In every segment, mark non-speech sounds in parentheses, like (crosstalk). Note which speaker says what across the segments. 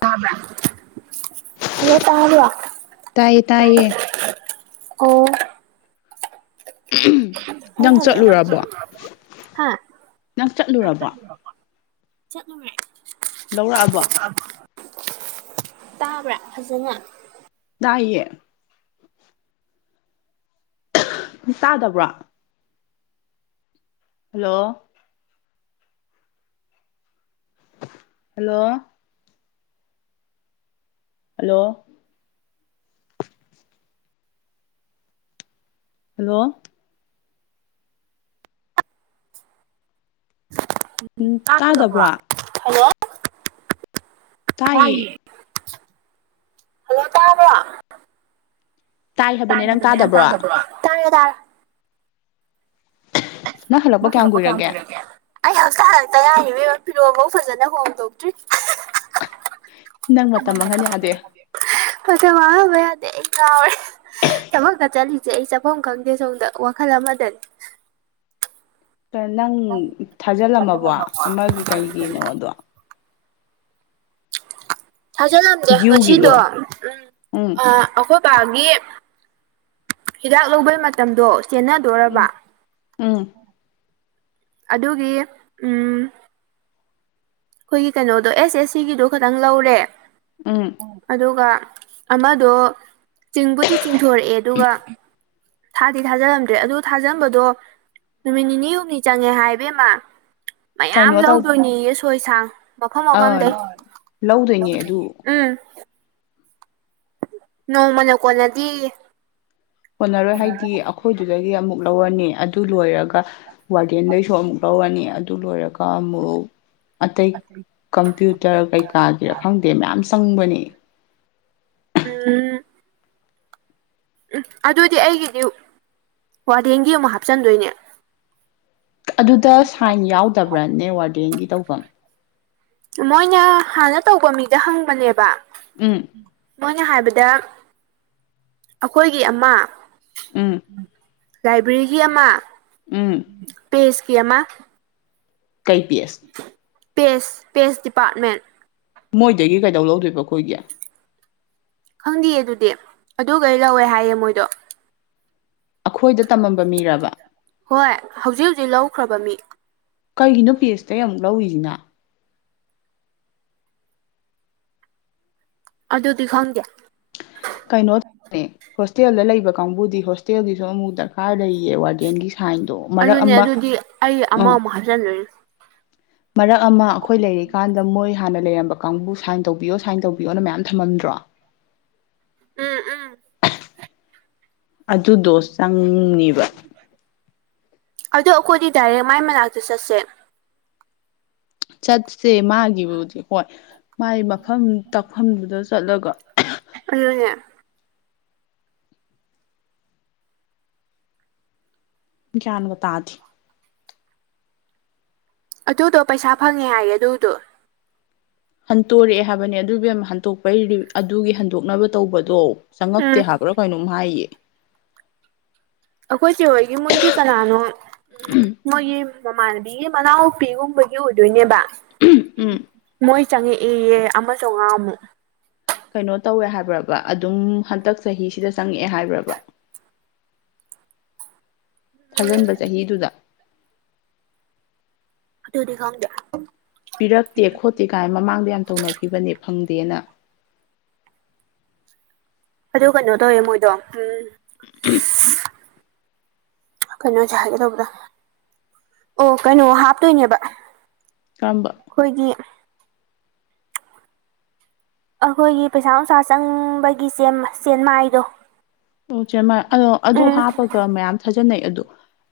Speaker 1: ꯇꯕ꯫ ꯍꯜꯂꯣ ꯇꯥꯕ꯭ꯔꯣ ꯑꯣ
Speaker 2: ꯇꯥꯏꯌꯦ ꯇꯥꯏꯌꯦ
Speaker 1: ꯑꯩ
Speaker 2: ꯅꯪ
Speaker 1: ꯍꯜꯂꯛꯑꯦ
Speaker 2: ꯆꯠꯂꯨꯔꯕꯣ
Speaker 1: ꯍꯥ
Speaker 2: ꯅꯪ ꯆꯠꯂꯨꯔꯕꯣ
Speaker 1: ꯆꯠꯂꯨꯔꯦ
Speaker 2: ꯂꯧꯔꯛꯑꯕꯣ
Speaker 1: ꯇꯥꯕ꯭ꯔꯥ ꯐꯖꯅ
Speaker 2: ꯇꯥꯏꯌꯦ ꯇꯗꯕ꯭ꯔꯣ ꯍꯜꯂꯣ ꯍꯜꯂꯣ ꯍꯜꯂꯣ ꯍꯜꯂꯣ ꯎꯝ
Speaker 1: ꯇꯗꯕꯔꯣ
Speaker 2: ꯇꯥꯗꯕ꯭ꯔꯣ
Speaker 1: ꯍꯂꯣ ꯇꯥꯏꯌꯦ ꯍꯜꯂꯣ ꯇꯥꯔꯕ꯭ꯔ ꯇꯥꯏ ꯍꯕꯅꯦ ꯅꯪ ꯇꯗꯕ꯭ꯔꯣ
Speaker 2: ꯅꯪ ꯍꯜꯂꯛꯄ
Speaker 1: ꯃꯣꯏ
Speaker 2: ꯀꯌꯥꯝ
Speaker 1: ꯊꯤꯜꯂꯛꯄ ꯌꯥꯝ
Speaker 2: ꯀꯨꯏꯔꯒꯦ
Speaker 1: ꯄꯨꯔꯒꯦ ꯑꯩ ꯍꯧꯖꯤꯛꯇ ꯍꯂꯇ ꯉꯥꯏꯔꯤ ꯐꯤꯔꯣꯐꯥꯎ ꯐꯖꯅ ꯍꯣꯡꯗꯣꯛꯇ꯭ꯔꯤ
Speaker 2: ꯅꯪ ꯃꯇꯝ ꯃꯥꯡꯍꯟ ꯌꯥꯗꯦ
Speaker 1: (unintelligible) ꯃꯇꯝ ꯃꯥꯡꯍꯟꯕ ꯌꯥꯗꯦ ꯑꯩ ꯀꯥꯎ ꯑꯦ ꯊꯕꯛ ꯀ ꯠꯂꯤꯁꯦ ꯑꯩ ꯆꯥꯐꯝ ꯈꯪꯗꯦ ꯁꯣꯝꯗ ꯋꯥꯈꯜ ꯑꯃꯗꯅꯦ
Speaker 2: ꯅꯪ ꯊꯥꯖꯤꯜꯂꯝꯃꯕꯣ ꯑꯃꯒꯤ ꯀꯩꯒꯤꯅꯣꯗꯣ
Speaker 1: ꯊꯥꯖꯜꯂꯝꯗꯦ ꯉꯁꯤꯗꯣ
Speaker 2: ꯗ꯭ꯌꯨꯒꯤꯗꯣ
Speaker 1: ꯎꯝ ꯑꯩꯈꯣꯏ ꯅꯨꯄꯥꯒꯤ ꯍꯤꯗꯥꯛ ꯂꯧꯕꯩ ꯃꯇꯝꯗꯣ ꯆꯦꯟꯅꯗꯣꯔꯔꯕ
Speaker 2: ꯎꯝ ꯎꯝ
Speaker 1: ꯑꯗꯨꯒꯤ ꯎꯝ ꯑꯩꯈꯣꯏꯒꯤ ꯀꯩꯅꯣꯗꯣ ꯑꯦꯁ ꯑꯦꯁ ꯁꯤꯒꯤꯗꯣ ꯈꯇꯪ ꯂꯧꯔꯦ
Speaker 2: ꯑꯝ
Speaker 1: ꯑꯗꯨꯒ ꯑꯃꯗꯣ ꯆꯤꯡꯕꯨꯗꯤ ꯆꯤꯡꯊꯣꯔꯛꯑꯦ ꯑꯗꯨꯒ ꯊꯥꯗꯤ ꯊꯥꯖꯤꯜꯂꯝꯗ꯭ꯔꯦ ꯑꯗꯨ ꯊꯥꯖꯝꯕꯗꯣ ꯅꯨꯃꯤꯠ ꯅꯤꯅꯤ ꯍꯨꯝꯅꯤ ꯆꯪꯉꯦ ꯍꯥꯏꯕꯦꯝꯃ ꯃꯌꯥꯝ
Speaker 2: ꯀꯩꯅꯣ ꯇꯧ
Speaker 1: ꯂꯧꯗꯣꯏꯅꯦ ꯌꯦꯁꯣꯏꯁꯥꯡ ꯃꯐꯝ
Speaker 2: ꯑꯥ
Speaker 1: ꯑꯣꯈꯝꯗꯩ
Speaker 2: ꯂꯧꯗꯣꯏꯅꯦ ꯑꯗꯨ
Speaker 1: ꯎꯝ ꯅꯣꯡꯃꯅ ꯀꯣꯟꯅꯗꯦꯌꯦ
Speaker 2: ꯍꯣꯠꯅꯔꯣꯏ ꯍꯥꯏꯗꯤ ꯑꯩꯈꯣꯏꯗꯨꯗꯒꯤ ꯑꯃꯨꯛ ꯂꯧꯔꯅꯤ ꯑꯗꯨ ꯂꯣꯏꯔꯒ ꯋꯥꯔꯗꯦꯟꯗꯩꯁꯨ ꯑꯃꯨꯛ ꯂꯧꯔꯅꯤ ꯑꯗꯨ ꯂꯣꯏꯔꯒ ꯑꯃꯨꯛ ꯑꯇꯩ ꯀꯝꯄ꯭ꯌꯨꯇꯔ ꯀꯩꯀꯥꯒꯤꯔꯥ ꯈꯪꯗꯦ ꯃꯌꯥꯝ ꯆꯪꯕꯅꯤ
Speaker 1: ꯎꯝ ꯎꯝ ꯑꯗꯨꯗꯤ ꯑꯩꯒꯤꯗꯤ ꯋꯥꯔꯦꯡꯒꯤ ꯑꯃꯨꯛ ꯍꯥꯞꯆꯟꯗꯣꯏꯅꯦ
Speaker 2: ꯑꯗꯨꯗ ꯁꯥꯏꯟ ꯌꯥꯎꯗꯕ꯭ꯔꯥ ꯅꯦꯠꯋꯥꯔꯗꯤꯡꯒꯤ ꯇꯧꯐꯝ
Speaker 1: ꯃꯣꯏꯅ ꯍꯥꯟꯅ ꯇꯧꯕ ꯃꯤꯗ ꯍꯪꯕꯅꯦꯕ
Speaker 2: ꯎꯝ
Speaker 1: ꯃꯣꯏꯅ ꯍꯥꯏꯕꯗ ꯑꯩꯈꯣꯏꯒꯤ ꯑꯃ
Speaker 2: ꯎꯝ
Speaker 1: ꯂꯥꯏꯕ꯭ꯔꯦꯔꯤꯒꯤ ꯑꯃ
Speaker 2: ꯎꯝ
Speaker 1: ꯄꯦꯁ ꯀꯤ ꯑꯃ
Speaker 2: ꯀꯩ ꯄꯦꯁ
Speaker 1: ꯄꯦꯁ ꯄꯦꯁ ꯗꯤꯄꯥꯔꯠꯃꯦꯟ
Speaker 2: ꯃꯣꯏꯗꯒꯤ ꯀꯩꯗꯧ ꯂꯧꯗꯣꯏꯕ ꯑꯩꯈꯣꯏꯒꯤ
Speaker 1: ꯈꯪꯗꯦꯌꯦ ꯑꯗꯨꯗꯤ ꯑꯗꯨ ꯒꯩ ꯂꯧꯋꯦ ꯍꯥꯏꯌꯦ ꯃꯣꯏꯗꯣ
Speaker 2: ꯑꯩꯈꯣꯏꯗ ꯇꯝꯃꯝꯕ ꯃꯤꯔꯕ
Speaker 1: ꯍꯣꯏ ꯍꯧꯖꯤꯛ ꯍꯧꯖꯤꯛ ꯂꯧꯈ꯭ꯔꯕ ꯃꯤ
Speaker 2: ꯀꯩꯒꯤꯅꯣ ꯄꯤ ꯑꯦꯁꯇ ꯌꯥꯝꯨꯛ ꯂꯧꯔꯤꯁꯤꯅ
Speaker 1: ꯑꯗꯨꯗꯤ ꯈꯪꯗꯦ
Speaker 2: ꯀꯩꯅꯣ ꯇꯅꯦ ꯍꯣꯁꯇꯦꯜꯗ ꯂꯩꯕ ꯀꯥꯡꯕꯨꯗꯤ ꯍꯣꯁꯇꯦꯜꯒꯤꯁꯨ ꯑꯃꯨ ꯗ ꯀꯥꯔ ꯂꯩꯌꯦ ꯋꯥꯔꯗꯦꯟꯒꯤ ꯁꯥꯏꯟꯗꯣ ꯃꯔꯛ
Speaker 1: ꯑꯗꯨꯅꯦ
Speaker 2: ꯑꯃ
Speaker 1: ꯑꯗꯨꯗꯤ ꯑꯩ
Speaker 2: ꯎꯥ
Speaker 1: ꯑꯃꯃꯨꯛ ꯍꯥꯞꯆꯤꯟꯗꯣꯏꯅꯦ
Speaker 2: ꯃꯔꯛ ꯑꯃ ꯑꯩꯈꯣꯏ ꯂꯩꯔꯤꯀꯥꯟꯗ ꯃꯣꯏ ꯍꯥꯟꯅ ꯂꯩꯔꯝꯕ ꯀꯥꯡꯕꯨ ꯁꯥꯏꯟ ꯇꯧꯕꯤꯌꯣ ꯁꯥꯏꯟ ꯇꯧꯕꯤꯌꯣꯅ ꯃꯌꯥꯝ ꯊꯝꯃꯝꯗ꯭ꯔꯣ
Speaker 1: ꯎꯝ ꯎꯝ
Speaker 2: ꯑꯗꯨꯗꯣ ꯆꯪꯅꯤꯕ
Speaker 1: ꯑꯗꯣ ꯑꯩꯈꯣꯏꯗꯤ ꯗꯥꯏꯔꯦꯛ ꯃꯥꯏ ꯃꯅꯥꯛꯇ ꯆꯠꯁꯦ
Speaker 2: ꯆꯠꯁꯦ ꯃꯥꯒꯤꯕꯨꯗꯤ ꯍꯣꯏ ꯃꯥꯒꯤ ꯃꯐꯝ ꯇꯥꯛꯐꯝꯗꯨꯗ ꯆꯠꯂꯒ꯫
Speaker 1: ꯑꯗꯨꯅꯦ
Speaker 2: ꯒꯤꯌꯥꯟꯒ‌ ꯇꯥꯗꯦ
Speaker 1: ꯑꯗꯨꯗꯣ ꯄꯩꯁꯥ ꯐꯪꯉꯦ ꯍꯥꯏꯌꯦ ꯑꯗꯨꯗꯣ
Speaker 2: ꯍꯟꯇꯣꯔꯛꯑꯦ ꯍꯥꯏꯕꯅꯦ ꯑꯗꯨ ꯕꯦꯝꯃ ꯍꯟꯇꯣꯛꯄꯩ ꯑꯗꯨꯒꯤ ꯍꯟꯗꯣꯛꯅꯕ ꯇꯧꯕꯗꯣ
Speaker 1: ꯎꯝ
Speaker 2: ꯆꯪꯉꯛꯇꯦ ꯍꯥꯏꯕ꯭ꯔꯥ ꯀꯩꯅꯣꯝ ꯍꯥꯏꯌꯦ꯫
Speaker 1: ꯑꯩꯈꯣꯏ ꯆꯦ ꯍꯣꯏꯒꯤ ꯃꯣꯏꯒꯤ ꯀꯅꯥꯅꯣ ꯃꯣꯏꯒꯤ ꯃꯃꯥꯟꯅꯕꯤꯒꯤ ꯃꯅꯥꯎꯄꯤꯒꯨꯝꯕꯒꯤ ꯑꯣꯏꯗꯣꯏꯅꯦꯕ꯫
Speaker 2: ꯎꯝ
Speaker 1: ꯃꯣꯏ ꯆꯪꯉꯛꯏꯌꯦ ꯑꯃ ꯆꯥꯎꯉꯥꯃꯨꯛ
Speaker 2: ꯀꯩꯅꯣ ꯇꯧꯋꯦ ꯍꯥꯏꯕ꯭ꯔꯕ ꯑꯗꯨꯝ ꯍꯟꯇꯛ ꯆꯍꯤꯁꯤꯗ ꯆꯪꯉꯛꯑꯦ ꯍꯥꯏꯕ꯭ꯔꯕ ꯊꯥꯖꯤꯟꯕ ꯆꯍꯤꯗꯨꯗ
Speaker 1: ꯑꯗꯨꯗꯤ ꯈꯪꯗꯦ
Speaker 2: ꯄꯤꯔꯛꯇꯦ ꯈꯣꯠꯇꯦ ꯀꯥꯏ ꯃꯃꯥꯡꯗ ꯌꯥꯝ ꯇꯧꯅꯒꯤꯕꯅꯦ ꯐꯪꯗꯦꯅ
Speaker 1: ꯑꯗꯨ ꯀꯩꯅꯣ ꯇꯧꯋꯦ ꯃꯣꯏꯗꯣ ꯎꯝ꯫
Speaker 2: (unintelligible)
Speaker 1: ꯀꯩꯅꯣ ꯍꯖꯤꯛ ꯍꯥꯏꯒꯦ ꯇꯧꯕꯗꫭ ꯑꯣ ꯀꯩꯅꯣ ꯍꯥꯞꯇꯣꯏꯅꯦꯕ꯫
Speaker 2: ꯀꯝꯕ
Speaker 1: ꯈꯣꯏꯒꯤ ꯑꯩꯈꯣꯏꯒꯤ ꯄꯩꯁꯥ ꯅꯨꯡꯁꯥ ꯆꯪꯕꯒꯤ ꯆꯦꯟ ꯃꯥꯏꯗꯣ
Speaker 2: ꯆꯦꯃꯥꯏ ꯑꯗꯨ ꯍꯥꯞꯄꯒ ꯃꯌꯥꯝ ꯊꯥꯖꯅꯩ ꯑꯗꯨ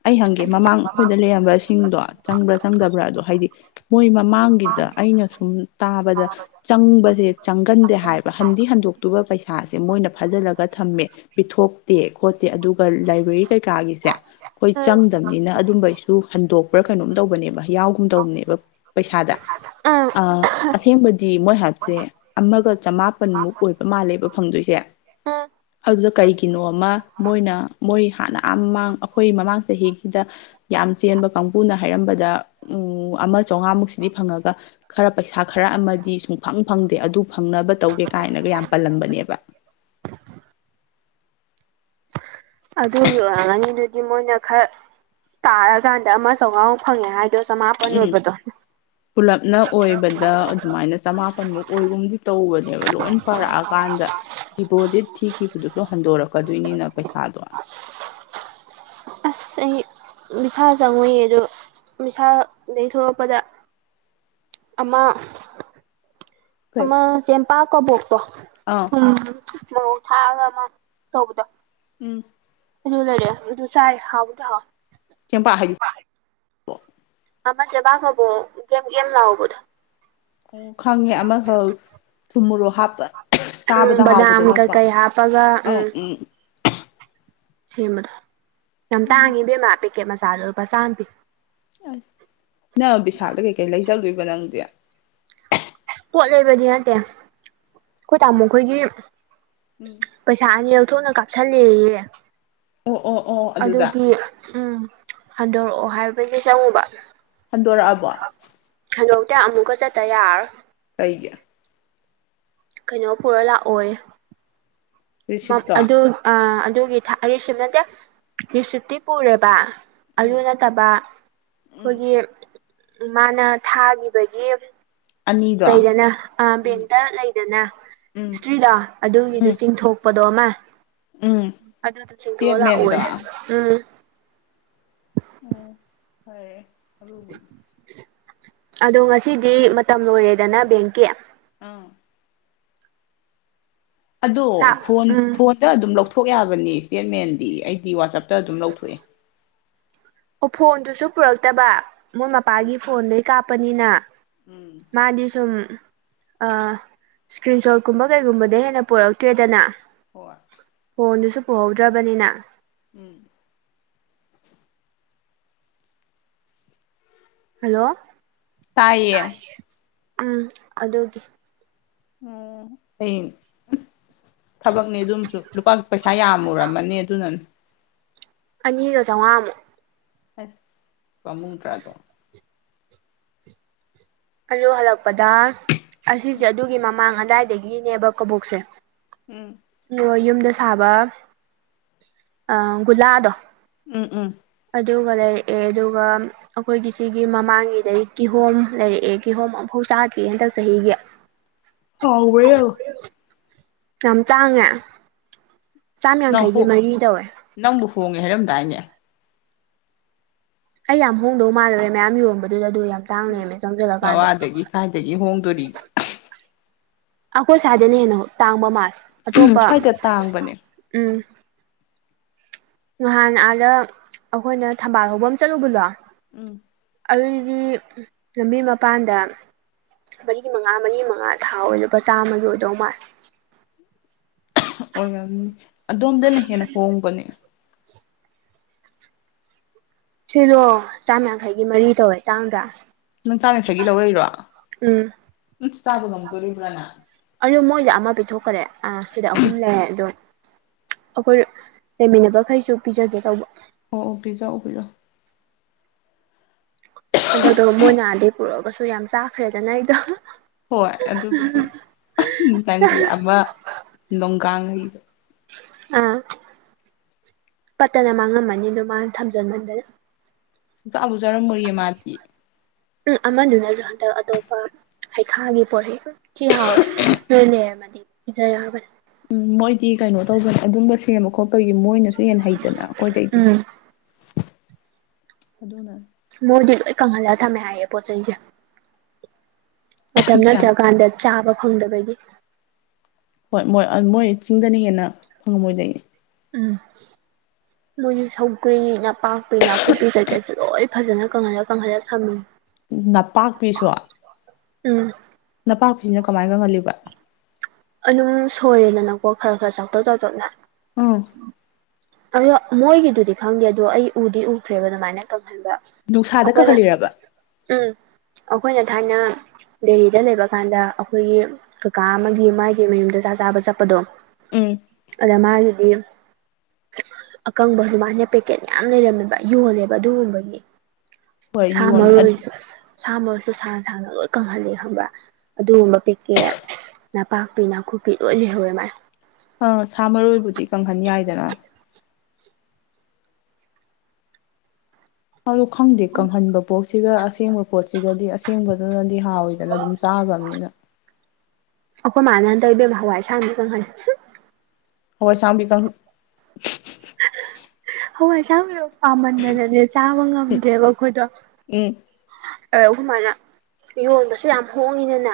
Speaker 2: ꯑꯩ ꯍꯪꯒꯦ ꯃꯃꯥꯡ ꯑꯩꯈꯣꯏꯗ ꯂꯩꯔꯝꯕꯁꯤꯡꯗꯣ ꯆꯪꯕ꯭ꯔꯥ ꯆꯪꯗꯕ꯭ꯔꯥ ꯑꯗꯣ ꯍꯥꯏꯗꯤ ꯃꯣꯏ ꯃꯃꯥꯡꯒꯤꯗ ꯑꯩꯅꯁꯨ ꯁꯨꯝ ꯇꯥꯕꯗ ꯆꯪꯕꯁꯖꯦ ꯆꯪꯒꯟꯗꯦ ꯍꯥꯏꯕ ꯍꯟꯗꯤ ꯍꯟꯗꯣꯛ ꯇꯨꯕ ꯄꯩꯁꯥꯁꯦ ꯃꯣꯏꯅ ꯐꯥꯖꯤꯜꯂꯒ ꯊꯝꯃꯦ ꯄꯤꯊꯣꯛꯇꯦ ꯈꯣꯠꯇꯦ ꯑꯗꯨꯒ ꯂꯥꯏꯕ꯭ꯔꯦꯔꯤ ꯀꯩꯀꯥꯒꯤꯖꯦ꯫ ꯑꯩꯈꯣꯏ
Speaker 1: ꯎꯝ
Speaker 2: ꯆꯪꯗꯕꯅꯤꯅ ꯑꯗꯨꯝꯕꯩꯁꯨ ꯍꯟꯗꯣꯛꯄ꯭ꯔꯥ ꯀꯩꯅꯣꯝ ꯇꯧꯕꯅꯦꯕ ꯌꯥꯎꯒꯨꯝ ꯇꯧꯕꯅꯦꯕ ꯄꯩꯁꯥꯗ꯫
Speaker 1: ꯎꯝ
Speaker 2: ꯑꯥ ꯑꯁꯦꯡꯕꯗꯤ ꯃꯣꯏ ꯍꯥꯏꯕꯁꯦ ꯑꯃꯒ ꯆꯃꯥꯄꯟꯃꯨꯛ ꯑꯣꯏꯕ ꯃꯥꯜꯂꯦꯕ ꯐꯪꯗꯣꯏꯁꯦ
Speaker 1: ꯎꯝ
Speaker 2: ꯑꯗꯨꯗ ꯀꯩꯒꯤꯅꯣ ꯑꯃ ꯃꯣꯏꯅ ꯃꯣꯏ ꯍꯥꯟꯅꯥ ꯑꯥ ꯃꯃꯥꯡ ꯑꯩꯈꯣꯏ ꯃꯃꯥꯡ ꯆꯍꯤꯒꯤꯗ꯫ ꯌꯥꯝ ꯆꯦꯟꯕ ꯀꯥꯡꯕꯨꯅ ꯍꯥꯏꯔꯝꯕꯗ ꯎꯝ ꯑꯃ ꯆꯥꯝꯃꯉꯥꯃꯨꯛꯁꯤꯗꯤ ꯐꯪꯉꯒ꯫ ꯈꯔ ꯄꯩꯁꯥ ꯈꯔ ꯑꯃꯗꯤ ꯁꯨꯡꯐꯪ ꯐꯪꯗꯦ ꯑꯗꯨ ꯐꯪꯅꯕ ꯇꯧꯒꯦ ꯀꯥꯏꯅꯒ ꯌꯥꯝ ꯄꯜꯂꯝꯕꯅꯦꯕ
Speaker 1: ꯑꯗꯨꯒꯤ ꯑꯣꯏꯔꯒꯅꯤꯗꯨꯗꯤ ꯃꯣꯏꯅ ꯈꯔ ꯇꯥꯔꯀꯥꯟꯗ ꯑꯃ ꯆꯥꯎꯉꯥꯃꯨꯛ ꯐꯪꯉꯦ ꯍꯥꯏ
Speaker 2: ꯎꯝ ꯄꯨꯂꯞꯅ ꯑꯣꯏꯕꯗ ꯑꯗꯨꯃꯥꯏꯅ ꯆꯃꯥꯄꯟꯃꯨꯛ ꯑꯣꯏꯒꯨꯝꯕꯗꯤ ꯇꯧꯕꯅꯦꯕ ꯂꯣꯏ ꯄꯔꯛꯑꯀꯥꯟꯗ꯫ ꯗꯤꯕꫭꯖꯤꯠ ꯊꯤꯈꯤꯕꯗꯨꯁꯨ ꯍꯟꯗꯣꯔꯛꯀꯗꯣꯏꯅꯤꯅ ꯄꯩꯁꯥꯗꯣ꯫
Speaker 1: ꯑꯁ ꯑꯩ ꯚꯤꯁꯥꯜ ꯆꯪꯉꯨꯏꯌꯦ ꯑꯗꯣ ꯚꯤꯁꯥꯜꯗꯩ ꯊꯣꯛꯂꯛꯄꯗ ꯑꯃ
Speaker 2: ꯀꯩ
Speaker 1: ꯑꯃ ꯆꯦꯡꯄꯥꯛ ꯀꯕꯣꯛꯇꯣ
Speaker 2: ꯑꯥ
Speaker 1: ꯊꯨꯝ ꯃꫭꫪꫭꯛ ꯊꯥꯥꯑꯒ ꯑꯃ ꯇꯧꯕꯗꯣ
Speaker 2: ꯎꯝ
Speaker 1: ꯑꯗꯨ ꯂꯩꯔꯦ ꯑꯗꯨ ꯆꯥꯏ ꯍꯥꯎꯕꯨꯗꯨ ꯍꯥꯎ꯫
Speaker 2: ꯆꯦꯝꯄꯥꯛ ꯍꯥꯏꯗꯤ
Speaker 1: ꯑꯃ ꯆꯦꯕꯥꯥꯛ ꯀꯕꫭꯛ ꯒꫪꯦꯝ ꯒꫪꯦꯝ ꯂꯥꯎꯕꯗꫭ꯫
Speaker 2: ꯎ ꯈꯪꯉꯦ ꯑꯃꯈꯛ ꯊꯨꯝꯃꯨꯔꯣꯛ ꯍꯥꯞꯄ꯫
Speaker 1: ꯎꯝ
Speaker 2: ꯆꯥꯕꯗ ꯍꯥꯎꯕꯗꯣ
Speaker 1: ꯕꯗꯥꯝ
Speaker 2: ꯅꯠꯇ꯭ꯔꯣ
Speaker 1: ꯀꯩꯀꯩ ꯍꯥꯞꯄꯒ
Speaker 2: ꯑ ꯎꯝ
Speaker 1: ꯁꯦꯝꯕꯗꯣ ꯌꯥꯝ
Speaker 2: ꯎꯝ
Speaker 1: ꯇꯥꯡꯉꯤꯕꯦꯝꯃ ꯄꯦꯛꯀꯦꯠ ꯃꯆꯥꯗꯣ ꯂꯨꯄꯥ ꯆꯥꯝꯃ ꯄꯤ꯫
Speaker 2: ꯑꯁ ꯅꯪ ꯕꯤꯁꯥꯜꯗ ꯀꯩꯀꯩ ꯂꯩꯖꯂꯣꯏꯏꯕ ꯅꯪꯗꯤ꯫
Speaker 1: ꯄꯣꯠ ꯂꯩꯕꯗꯤ ꯅꯠꯇꯦ ꯑꯩꯈꯣꯏ ꯇꯥꯃꯣꯈꯣꯏꯒꯤ꯫
Speaker 2: ꯎꯝ
Speaker 1: ꯄꯩꯁꯥ ꯑꯅꯤ ꯂꯧꯊꯣꯛꯅ ꯀꯥꯞꯁꯤꯜꯂꯌꯦ
Speaker 2: ꯑꯣ ꯑꯣ ꯑꯣ ꯑꯗꯨꯗ
Speaker 1: ꯑꯗꯨꯒꯤ ꯎꯝ꯫ ꯍꯟꯗꯣꯔꯛꯑꯣ ꯍꯥꯏꯕꯩꯒꯤ ꯆꯪꯉꯨꯕ
Speaker 2: ꯍꯟꯗꯣꯔꯛꯑꯕꯣ
Speaker 1: ꯍꯂꯣꯛꯇ ꯑꯃꯨꯛꯀ ꯆꯠꯇ ꯌꯥꯔꯣ꯫
Speaker 2: ꯀꯩꯒꯤ꯫
Speaker 1: ꯀꯩꯅꯣ ꯄꯨꯔ ꯂꯥꯛꯑꯣꯏ
Speaker 2: ꯔꯤꯁꯤꯞꯇꯣ
Speaker 1: ꯑꯗꯨꯒꯤ ꯔꯤꯁꯤꯞ ꯅꯠꯇꯦ ꯔꯤꯁꯤꯞꯇꯤ ꯄꯨꯔꯦꯕ ꯑꯗꯨ
Speaker 2: ꯎꯝ
Speaker 1: ꯅꯠꯇꯕ
Speaker 2: ꯎꯝ
Speaker 1: ꯑꯩꯈꯣꯏꯒꯤ ꯃꯥꯅ ꯊꯥꯈꯤꯕꯒꯤ
Speaker 2: ꯑꯅꯤꯗꯣ
Speaker 1: ꯂꯩꯗꯅ
Speaker 2: ꯎꯝ
Speaker 1: ꯕꯦꯡꯇ ꯂꯩꯗꯅ
Speaker 2: ꯎꯝ
Speaker 1: ꯍꯤꯁꯇ꯭ꯔꯤꯗꯣ ꯑꯗꯨꯒꯤꯗꯣ
Speaker 2: ꯎꯝ
Speaker 1: ꯆꯤꯡꯊꯣꯛ ꯂꯄꯗꯣ ꯑꯃ
Speaker 2: ꯎꯝ
Speaker 1: ꯑꯗꯨꯗ ꯆꯤꯡꯊꯣꯛꯑ
Speaker 2: ꯏꯁꯇꯦꯠꯃꯦꯟꯗꯣ
Speaker 1: ꯂꯥꯛꯑꯣꯅꯦ ꯎꯝ
Speaker 2: ꯎꯝ ꯐꯔꯦ ꯑꯗꯨꯒ꯫
Speaker 1: ꯑꯗꯣ ꯉꯁꯤꯗꯤ ꯃꯇꯝ ꯂꯣꯏꯔꯦꯗꯅ ꯕꯦꯡꯀꯤ
Speaker 2: ꯑꯥ꯫ ꯑꯗꯣ
Speaker 1: ꯇꯥ
Speaker 2: ꯐꯣꯟ
Speaker 1: ꯎꯝ
Speaker 2: ꯐꯣꯟꯗ ꯑꯗꯨꯝ ꯂꯧꯊꯣꯛ ꯌꯥꯕꯅꯤ ꯏꯁꯇꯦꯠꯃꯦꯟꯗꯤ ꯑꯩꯗꯤ ꯋꯥꯆꯞꯇ ꯑꯗꯨꯝ ꯂꯧꯊꯣꯛꯑꯦ꯫
Speaker 1: ꯑꯣ ꯐꯣꯟꯗꯨꯁꯨ ꯄꯨꯔꯛꯇꯕ ꯃꯣꯏ
Speaker 2: ꯎꯝ
Speaker 1: ꯃꯄꯥꯒꯤ ꯐꯣꯟꯗꯩ ꯀꯥꯞꯄꯅꯤꯅ
Speaker 2: ꯎꯝ
Speaker 1: ꯃꯥꯗ ꯁꯨꯝ ꯏꯁꯀ꯭ꯔꯤꯟ ꯁꯣꯠꯀꯨꯝꯕ ꯀꯩꯒꯨꯝꯕꯗ ꯍꯦꯟꯅ ꯄꯨꯔꯛꯇꯦꯗꯅ
Speaker 2: ꯍꯣꯏ
Speaker 1: ꯐꯣꯟꯗꯨꯁꯨ ꯄꯨꯍꯧꯗ꯭ꯔꯕꯅꯤꯅ
Speaker 2: ꯎꯝ꯫
Speaker 1: ꯍꯜꯂꯣ
Speaker 2: ꯇꯌꯦ꯫
Speaker 1: ꯎꯝ ꯑꯗꯨꯒꯤꯦ
Speaker 2: ꯎꯝ ꯊꯕꯛꯅꯦ ꯑꯗꯨꯝꯁꯨ ꯂꯨꯄꯥ ꯄꯩꯁꯥ ꯌꯥꯝꯃꯨꯔꯝꯃꯅꯤ ꯑꯗꯨꯅꯅꯤ꯫
Speaker 1: ꯑꯅꯤꯒ ꯆꯥꯝꯃꯉꯥꯃꯨꯛ꯫
Speaker 2: ꯑꯁ ꯀꯃꯨꯡ ꯇ꯭ꯔꯥꯗꯣ
Speaker 1: ꯑ ꯍꯜꯂꯛꯄꯗ ꯑꯁꯤꯁꯦ
Speaker 2: ꯎꯝ
Speaker 1: ꯑꯗꯨꯒꯤ ꯃꯃꯥꯡ ꯑꯗꯥꯏꯗꯒꯤꯅꯦꯕ ꯀꯕꯣꯛꯁꯦ꯫
Speaker 2: ꯎꯝ
Speaker 1: ꯌꯨꯝꯗ ꯁꯥꯕ ꯒꯨꯂꯥꯗꯣ꯫
Speaker 2: ꯎꯝ ꯎꯝ
Speaker 1: ꯑꯗꯨꯒ ꯂꯩꯔꯛꯑꯦ ꯑꯗꯨꯒ ꯑꯩꯈꯣꯏꯒꯤ ꯁꯤꯒꯤ ꯃꯃꯥꯡꯉꯗꯒꯤ ꯀꯤꯍꯣꯝ ꯂꯩꯔꯛꯑꯦ ꯑꯦ ꯀꯤꯍꯣꯝ ꯑꯃꯝꯐꯥꯎ ꯆꯥꯗ꯭ꯔꯤꯦ ꯍꯟꯗꯛ ꯆꯍꯤꯒꯤ꯫
Speaker 2: ꯍꯥꯎꯕ ꯌꯥ
Speaker 1: ꯌꯥꯝ ꯇꯥꯡꯉꯦ ꯆꯥꯝꯃ
Speaker 2: ꯅꯪ ꯍꯣ
Speaker 1: ꯌꯥꯡꯈꯩꯒꯤ ꯃꯔꯤ ꯇꯧꯋꯦ꯫
Speaker 2: ꯅꯪꯕꯨ ꯍꯣꯡꯉꯦ ꯍꯥꯏꯔꯝꯗꯥꯏꯅꯦ꯫
Speaker 1: ꯑꯩ ꯌꯥꯝ ꯍꯣꯡꯗꯧ ꯃꯥꯥꯟꯅꯨꯔꯦ ꯃꯌꯥꯝ ꯌꯣꯟꯕꯗꯨꯗ ꯑꯗꯨ ꯌꯥꯝ ꯇꯥꯡꯅꯦꯝꯃꯦ ꯆꯪꯖꯂꯀꯥꯟꯗ꯫
Speaker 2: ꯀꯏꯗꯒꯤ ꯍꯣꯡꯗꯣꯔꯤꯒꯦ
Speaker 1: ꯑꯩꯈꯣꯏ ꯁ꯭ꯋꯥꯗꯅ ꯍꯦꯟꯅ ꯇꯥꯡꯕ ꯃꯥꯜꯦ ꯑꯇꯣꯞꯄ
Speaker 2: ꯁ꯭ꯋꯥꯏꯗ ꯇꯥꯡꯕꯅꯦ
Speaker 1: ꯎꯝ ꯅꯍꯥꯟ ꯑꯥꯗ ꯑꯩꯈꯣꯏꯅ ꯊꯝꯕꯥꯜ ꯍꯧꯕ ꯑꯃ ꯆꯠꯂꯨꯕꯗꯣ꯫
Speaker 2: ꯎꯝ
Speaker 1: ꯑꯗꯨꯗꯤ ꯂꯝꯕꯤ ꯃꯄꯥꯟꯗ ꯃꯔꯤ ꯃꯉꯥ ꯃꯔꯤ ꯃꯉꯥ ꯊꯥ ꯑꯣꯏꯔꯨꯕꯄꯥ ꯆꯥꯃꯒꯤ ꯑꯣꯏꯗꯧ ꯃꯥꯜꯂꯦ
Speaker 2: ꯑꯣꯏꯔꯝꯅꯤ ꯑꯗꯣꯝꯗꯅ ꯍꯦꯟꯅ ꯍꯣꯡꯕꯅꯦ
Speaker 1: ꯁꯤꯂ‌ꯣ ꯆꯥꯝꯌꯥꯡꯈꯩꯒꯤ ꯃꯔꯤ ꯇꯧꯋꯦ ꯇꯥꯡꯗꯔ
Speaker 2: ꯅꯪ ꯆꯥꯝꯌꯥꯡꯈꯩꯒꯤ ꯂꯧꯔꯛꯏꯔꯣ
Speaker 1: ꯎꯝ
Speaker 2: ꯎꯁ ꯆꯥꯕ ꯉꯝꯗꯣꯔꯤꯕ꯭ꯔꯥ ꯅꯪ
Speaker 1: ꯑꯗꯨ ꯃꯣꯏꯗ ꯑꯃ ꯄꯤꯊꯣꯛꯈꯔꯦ ꯑ ꯁꯤꯗ ꯑꯍꯨꯝ ꯂꯩ ꯑꯗꯣ ꯑꯩꯈꯣꯏ ꯂꯩꯃꯤꯟꯅꯕꯈꯩꯁꯨ ꯄꯤꯖꯒꯦ ꯇꯧꯕ
Speaker 2: ꯑꯣ ꯑꯣ ꯄꯤꯖꯧ ꯄꯤꯖꯧ
Speaker 1: ꯍꯟꯗꯛꯇ‌ꯣ ꯃꯣꯏꯅ ꯑꯗꯩ ꯄꯨꯔꯛꯒꯁꯨ ꯌꯥꯝ ꯆꯥꯈ꯭ꯔꯦꯗꯅ ꯑꯩꯗ‌ꯣ
Speaker 2: ꯍꯣꯏ ꯑꯗꯨꯕꯨꯗꯤ ꯅꯪꯒꯤ ꯑꯃ ꯅꯣꯡꯒꯥꯡꯍꯩꯗꯣ
Speaker 1: ꯑꯥ ꯄꯠꯇꯅ ꯃꯥꯡꯉꯝꯃꯅꯤ ꯑꯗꯨ ꯃꯥꯅ ꯊꯝꯖꯟꯃꯟꯗꯅ
Speaker 2: ꯁꯨꯡꯆꯥꯁꯨ ꯆꯥꯔꯝꯃ‌ꯣꯏꯌꯦ ꯃꯥꯗꯤ
Speaker 1: ꯎꯝ ꯑꯃꯗꯨ ꯅꯁꯨ ꯍꯟꯗꯛ ꯑꯇꯣꯞꯄ ꯍꯩꯈꯥꯒꯤ ꯄꯣꯔ‌ꯦ ꯊꯤ ꯍꯥꯎꯋꯦ ꯅ‌ꯣꯏ ꯂꯩꯔꯃꯗꯤ ꯄꯤꯖ ꯌꯥꯕꯅꯤ
Speaker 2: ꯎꯝ ꯃꯣꯏꯗꯤ ꯀꯩꯅꯣ ꯇꯧꯕꯅ‌ꯦ ꯑꯗꯨꯝꯕ ꯁꯦꯝꯕ ꯈꯣꯠꯄꯒꯤ ꯃꯣꯏꯅꯁꯨ ꯍꯦꯟꯅ ꯍꯩꯗꯅ ꯑꯩꯈꯣꯏꯗꯩꯗꯤ ꯑꯗꯨꯅ
Speaker 1: ꯃꯣꯏꯗꯤ ꯂꯣꯏ ꯀꯪꯍꯜꯂ ꯊꯝꯃꯦ ꯍꯥꯏꯌꯦ ꯄꯣꯠꯆꯩꯁꯦ ꯃꯇꯝ
Speaker 2: ꯀꯌꯥꯝ
Speaker 1: ꯅꯠꯇ꯭ꯔꯀꯥꯟꯗ ꯆꯥꯕ ꯐꯪꯗꯕꯒꯤ
Speaker 2: ꯍꯣꯏ ꯃꯣꯏ ꯃꯣꯏ ꯆꯤꯡꯗꯅ ꯍꯦꯟꯅ ꯐꯪꯉꯝꯃꯣꯏꯗꯩꯅ‌ꯦ
Speaker 1: ꯎꯝ
Speaker 2: (unintelligible)
Speaker 1: ꯃꯣꯏꯗꯤ ꯁꯧꯒ꯭ꯔꯤ ꯅꯥꯄꯥꯛꯄꯤ ꯅꯥꯀꯨꯞꯄꯤ ꯀꯩꯀꯩꯁꯨ ꯂꯣꯏ ꯐꯖꯅ ꯀꯪꯍꯜꯂ ꯀꯪꯍꯜꯂ ꯊꯝꯃꯤ
Speaker 2: ꯅꯄꯥꯛꯄꯤꯁꯨ
Speaker 1: ꯎꯝ
Speaker 2: ꯅꯄꯥꯛꯄꯤꯁꯤꯅ ꯀꯃꯥꯏꯟ ꯀꯪꯍꯜꯂꯤꯕ
Speaker 1: ꯑꯗꯨꯝ ꯁꯣꯏꯔꯦꯗꯅꯀꯣ ꯈꯔ ꯈꯔ ꯆꯥꯎꯇꯛ ꯆꯥꯎꯇꯛꯅ
Speaker 2: ꯎꯝ
Speaker 1: ꯑꯗꯣ ꯃꯣꯏꯒꯤꯗꯨꯗꯤ ꯈꯪꯗꯦ ꯑꯗꯣ ꯑꯩ ꯎꯗꯤ ꯎꯈ꯭ꯔꯦꯕ ꯑꯗꯨꯃꯥꯏꯅ ꯀꯪꯍꯟꯕ
Speaker 2: ꯅꯨꯡꯁꯥꯗ
Speaker 1: ꯑꯩꯈꯣꯏꯅ
Speaker 2: ꯀꯪꯍꯜꯂꯤꯔꯕ
Speaker 1: ꯎꯝ ꯑꯩꯈꯣꯏꯅ ꯊꯥꯏꯅ ꯗꯦꯂꯤꯗ ꯂꯩꯕ ꯀꯥꯟꯗ ꯑꯩꯈꯣꯏꯒꯤ ꯀꯀꯥ ꯑꯃꯒꯤ ꯃꯥꯒꯤ ꯃꯌꯨꯝꯗ ꯆꯥꯛ ꯆꯥꯕ ꯆꯠꯄꯗꯣ
Speaker 2: ꯎꯝ
Speaker 1: ꯑꯗ ꯃꯥꯒꯤꯗꯤ ꯑꯀꯪꯕ ꯑꯗꯨꯃꯥꯏꯅ ꯄꯦꯛꯀꯦꯠ ꯃꯌꯥꯝ ꯂꯩꯔꯝꯃꯦꯕ ꯌꯣꯜꯂꯦꯕ ꯑꯗꯨꯒꯨꯝꯕꯒꯤ
Speaker 2: ꯍꯣꯏ
Speaker 1: ꯁꯥ
Speaker 2: ꯌꯣꯟꯕ
Speaker 1: ꯃꯔꯣꯏꯁꯨ ꯁꯥ ꯃꯔꯣꯏꯁꯨ ꯁꯥꯡ ꯁꯥꯡꯅ ꯂꯣꯏ ꯀꯪꯍꯜꯂꯤ ꯈꯪꯕ꯭ꯔꯥ ꯑꯗꯨꯒꯨꯝꯕ ꯄ‌ꯦꯛꯀꯦꯠ ꯅꯄꯥꯛꯄꯤ ꯅꯥꯀꯨꯞꯄꯤ ꯂꯣꯏ ꯂꯩꯍꯧꯋꯦ ꯃꯥꯥꯏ
Speaker 2: ꯑꯥ ꯁꯥ ꯃꯔꯣꯏꯕꯨꯗꯤ ꯀꯪꯍꯟ ꯌꯥꯏꯗꯅ ꯗ‌ꯣ ꯈꯪꯗꯦ ꯀꯪꯍꯟꯕ ꯄꯣꯠ ꯁꯤꯒ ꯑꯁꯦꯡꯕ ꯄꯣꯠꯁꯤꯒꯗꯤ ꯑꯁꯦꯡꯕꯗꯨꯅꯗꯤ ꯍꯥꯎꯋꯤꯗꯅ ꯑꯗꯨꯝ ꯆꯥꯈ꯭ꯔꯕꯅꯤꯅ
Speaker 1: ꯑꯩꯈꯣꯏ ꯃꯥꯥꯅ ꯍꯟꯗꯛ ꯏꯕꯦꯝ ꯍꯋꯥꯏ ꯑꯁꯥꯡꯕꯤ ꯀꯪꯍꯜꯂꯤ
Speaker 2: ꯍꯋꯥꯏꯁꯥꯡꯕꯤ ꯀꯪ
Speaker 1: ꯍꯋꯥꯏꯁꯥꯡꯕꯤꯗ ꯄꯥꯝꯃꯟꯗꯅꯅꯦ ꯆꯥꯕ ꯉꯝꯗ꯭ꯔꯦꯕ ꯑꯩꯈꯣꯏꯗꯣ
Speaker 2: ꯎꯝ
Speaker 1: ꯑꯗ ꯈ‌ꯣꯏꯃꯥꯅ ꯌꯣꯟꯕꯁꯨ ꯌꯥꯝ ꯍꯣꯡꯉꯤꯗꯅ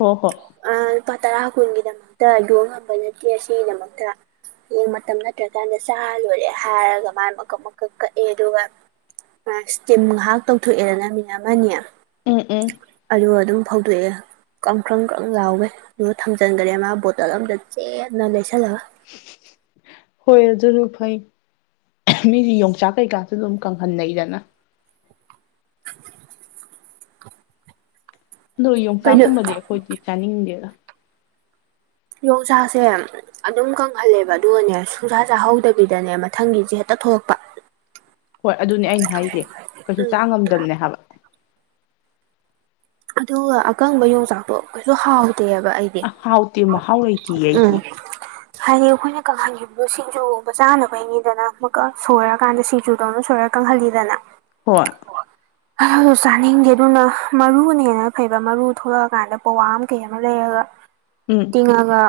Speaker 2: ꯍꯣ ꯍꯣ
Speaker 1: ꯑ ꯂꯨꯄꯥ ꯇꯔꯥ ꯀꯨꯟꯒꯤꯗꯃꯛꯇ ꯌ‌ꯣꯟ ꯉꯝꯕ ꯅꯠꯇꯦ ꯑꯁꯤꯒꯤꯗꯃꯛꯇ ꯍꯌꯦꯡ ꯃꯇꯝ ꯅꯠꯇ꯭ꯔꯀꯥꯟꯗ ꯆꯥ ꯂꯣꯏꯔꯦ ꯍꯥꯏꯔꯒ ꯃꯥꯅ ꯃꯀꯛ ꯃꯀꯛ ꯀꯛꯑꯦ ꯑꯗꯨꯒ (unintelligible) ꯏꯁꯇꯤꯝ ꯉꯥꯍꯥꯛ ꯇꯧꯊꯣꯛꯑꯦꯗꯅ ꯃꯤꯅꯤꯠ ꯑꯃꯅꯤ
Speaker 2: ꯎꯝ ꯎꯝ
Speaker 1: ꯑꯗꯨꯒ ꯑꯗꯨꯝ ꯐꯧꯗꯣꯛꯑꯦ ꯀꯪꯈꯔꯪꯀ (unintelligible) ꯂꯥꯎꯒꯩ ꯑꯗꯨꯒ ꯊꯝꯖꯤꯟꯈꯔꯦ ꯃꯥ ꯕꯣꯇꯜ ꯑꯝꯗ ꯆꯦꯠꯅ ꯂꯩꯁꯜꯂꯒ
Speaker 2: ꯍꯣꯏ ꯑꯗꯨꯁꯨ ꯐꯩ ꯃꯤꯗꯤ ꯌꯣꯡꯆꯥꯛ ꯀꯩꯀꯥꯁꯨ ꯑꯗꯨꯝ ꯀꯪꯍꯟꯅꯩꯗꯅ ꯑꯗꯨꯒ
Speaker 1: ꯀꯩꯅꯣ
Speaker 2: ꯌꯣꯡꯆꯥꯛꯀꯨꯝꯕꯗꯤ ꯑꯩꯈꯣꯏꯗꯤ ꯆꯥꯅꯤꯡꯗꯦꯗ
Speaker 1: ꯌꯣꯡꯁꯥꯁꯦ ꯑꯗꯨꯝ ꯀꯪꯍꯜꯂꯦꯕ ꯑꯗꯨꯒꯅꯦ ꯁꯨꯡꯁꯥ ꯆꯥꯍꯧꯗꯕꯤꯗꯅꯦ ꯃꯊꯪꯒꯤꯁꯦ ꯍꯦꯛꯇ ꯊꯣꯛꯂꯛꯄ
Speaker 2: ꯍꯣꯏ ꯑꯗꯨꯅꯦ ꯑꯩꯅ ꯍꯥꯏꯁꯦ ꯀꯩꯁꯨ
Speaker 1: ꯎꯝ
Speaker 2: ꯆꯥ ꯉꯝꯗꯕꯅꯦ ꯍꯥꯏꯕ
Speaker 1: ꯑꯗꯨꯒ ꯑꯀꯪꯕ ꯌꯣꯡꯆꯥꯛꯇꯣ ꯀꯩꯁꯨ ꯍꯥꯎꯇꯦꯕ ꯑꯩ
Speaker 2: ꯑ ꯍꯥꯎꯇꯦ ꯃꯍꯥꯎ ꯂꯩꯇꯦꯌꯦ
Speaker 1: ꯎꯝ
Speaker 2: ꯑꯩꯗꯤ
Speaker 1: ꯍꯥꯏꯗꯤ ꯑꯩꯈꯣꯏꯅ ꯀꯪꯍꯟꯈꯤꯕꯗꯣ ꯁꯤꯡꯖꯨꯒꯨꯝꯕ ꯆꯥꯅꯕꯩꯅꯤꯗꯅ ꯑꯃꯨꯛꯀ ꯁꯣꯏꯔꯀꯥꯟꯗ ꯁꯤꯡꯖꯨꯗꯣ ꯑꯃꯅ ꯁꯣꯏ ꯀꯪꯍꯜꯂꯤꯗꯅ
Speaker 2: ꯍꯣꯏ
Speaker 1: ꯍꯜ ꯆꯥꯅꯤꯡꯗꯦ ꯑꯗꯨꯅ ꯃꯔꯨꯅꯤ ꯍꯦꯟꯅ ꯐꯩꯕ ꯃꯔꯨ ꯊꯣꯛꯂꯛꯑꯀꯥꯟꯗ ꯄꯋꯥ ꯑꯃ ꯀꯩ ꯑꯃ ꯂꯩꯔꯒ
Speaker 2: ꯎꯝ
Speaker 1: ꯇꯤꯡꯉꯒ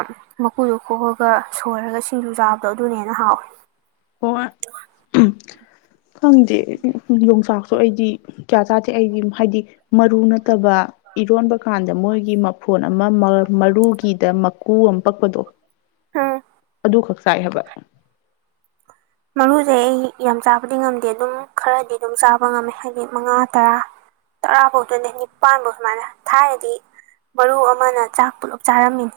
Speaker 1: ꯃꯀꯨꯗꯣ ꯀꯣꯛꯑꯒ ꯁꯣꯏꯔꯒ ꯁꯤꯡꯖꯨ ꯆꯥꯕꯗꯣ ꯑꯗꯨꯅꯦꯅ ꯍꯥꯎꯋꯤ
Speaker 2: ꯍꯣꯏ ꯈꯪꯗꯦ ꯌꯣꯡꯆꯥꯛꯁꯨ ꯑꯩꯗꯤ ꯀꯌꯥ ꯆꯥꯗꯦ ꯑꯩꯗꯤ ꯍꯥꯏꯗꯤ ꯃꯔꯨ ꯅꯠꯇꯕ ꯏꯔꯣꯟꯕ ꯀꯥꯟꯗ ꯃꯣꯏꯒꯤ ꯃꯐꯣꯟ ꯑꯃ ꯃꯔꯨꯒꯤꯗ ꯃꯀꯨ ꯑꯃ ꯄꯛꯄꯗꯣ
Speaker 1: ꯍꯥꯥ
Speaker 2: ꯑꯗꯨ ꯈꯛ ꯆꯥꯏ ꯍꯥꯏꯕ
Speaker 1: ꯃꯔꯨꯖꯦ ꯑꯩ ꯌꯥꯝ ꯆꯥꯕꯗꯤ ꯉꯝꯗꯦ ꯑꯗꯨꯝ ꯈꯔꯗꯤ ꯑꯗꯨꯝ ꯆꯥꯕ ꯉꯝꯃꯦ ꯍꯥꯏꯗꯤ ꯃꯉꯥ ꯇꯔꯥ ꯇꯔꯥꯐꯧꯗꯅꯦ ꯅꯤꯄꯥꯟꯐꯧ ꯁꯨꯃꯥꯏꯅ ꯊꯥꯏꯅꯗꯤ ꯃꯔꯕꯥꯨ ꯑꯃꯅ ꯆꯥꯛ ꯄꯨꯂꯞ ꯆꯥꯔꯝꯃꯤꯅꯤ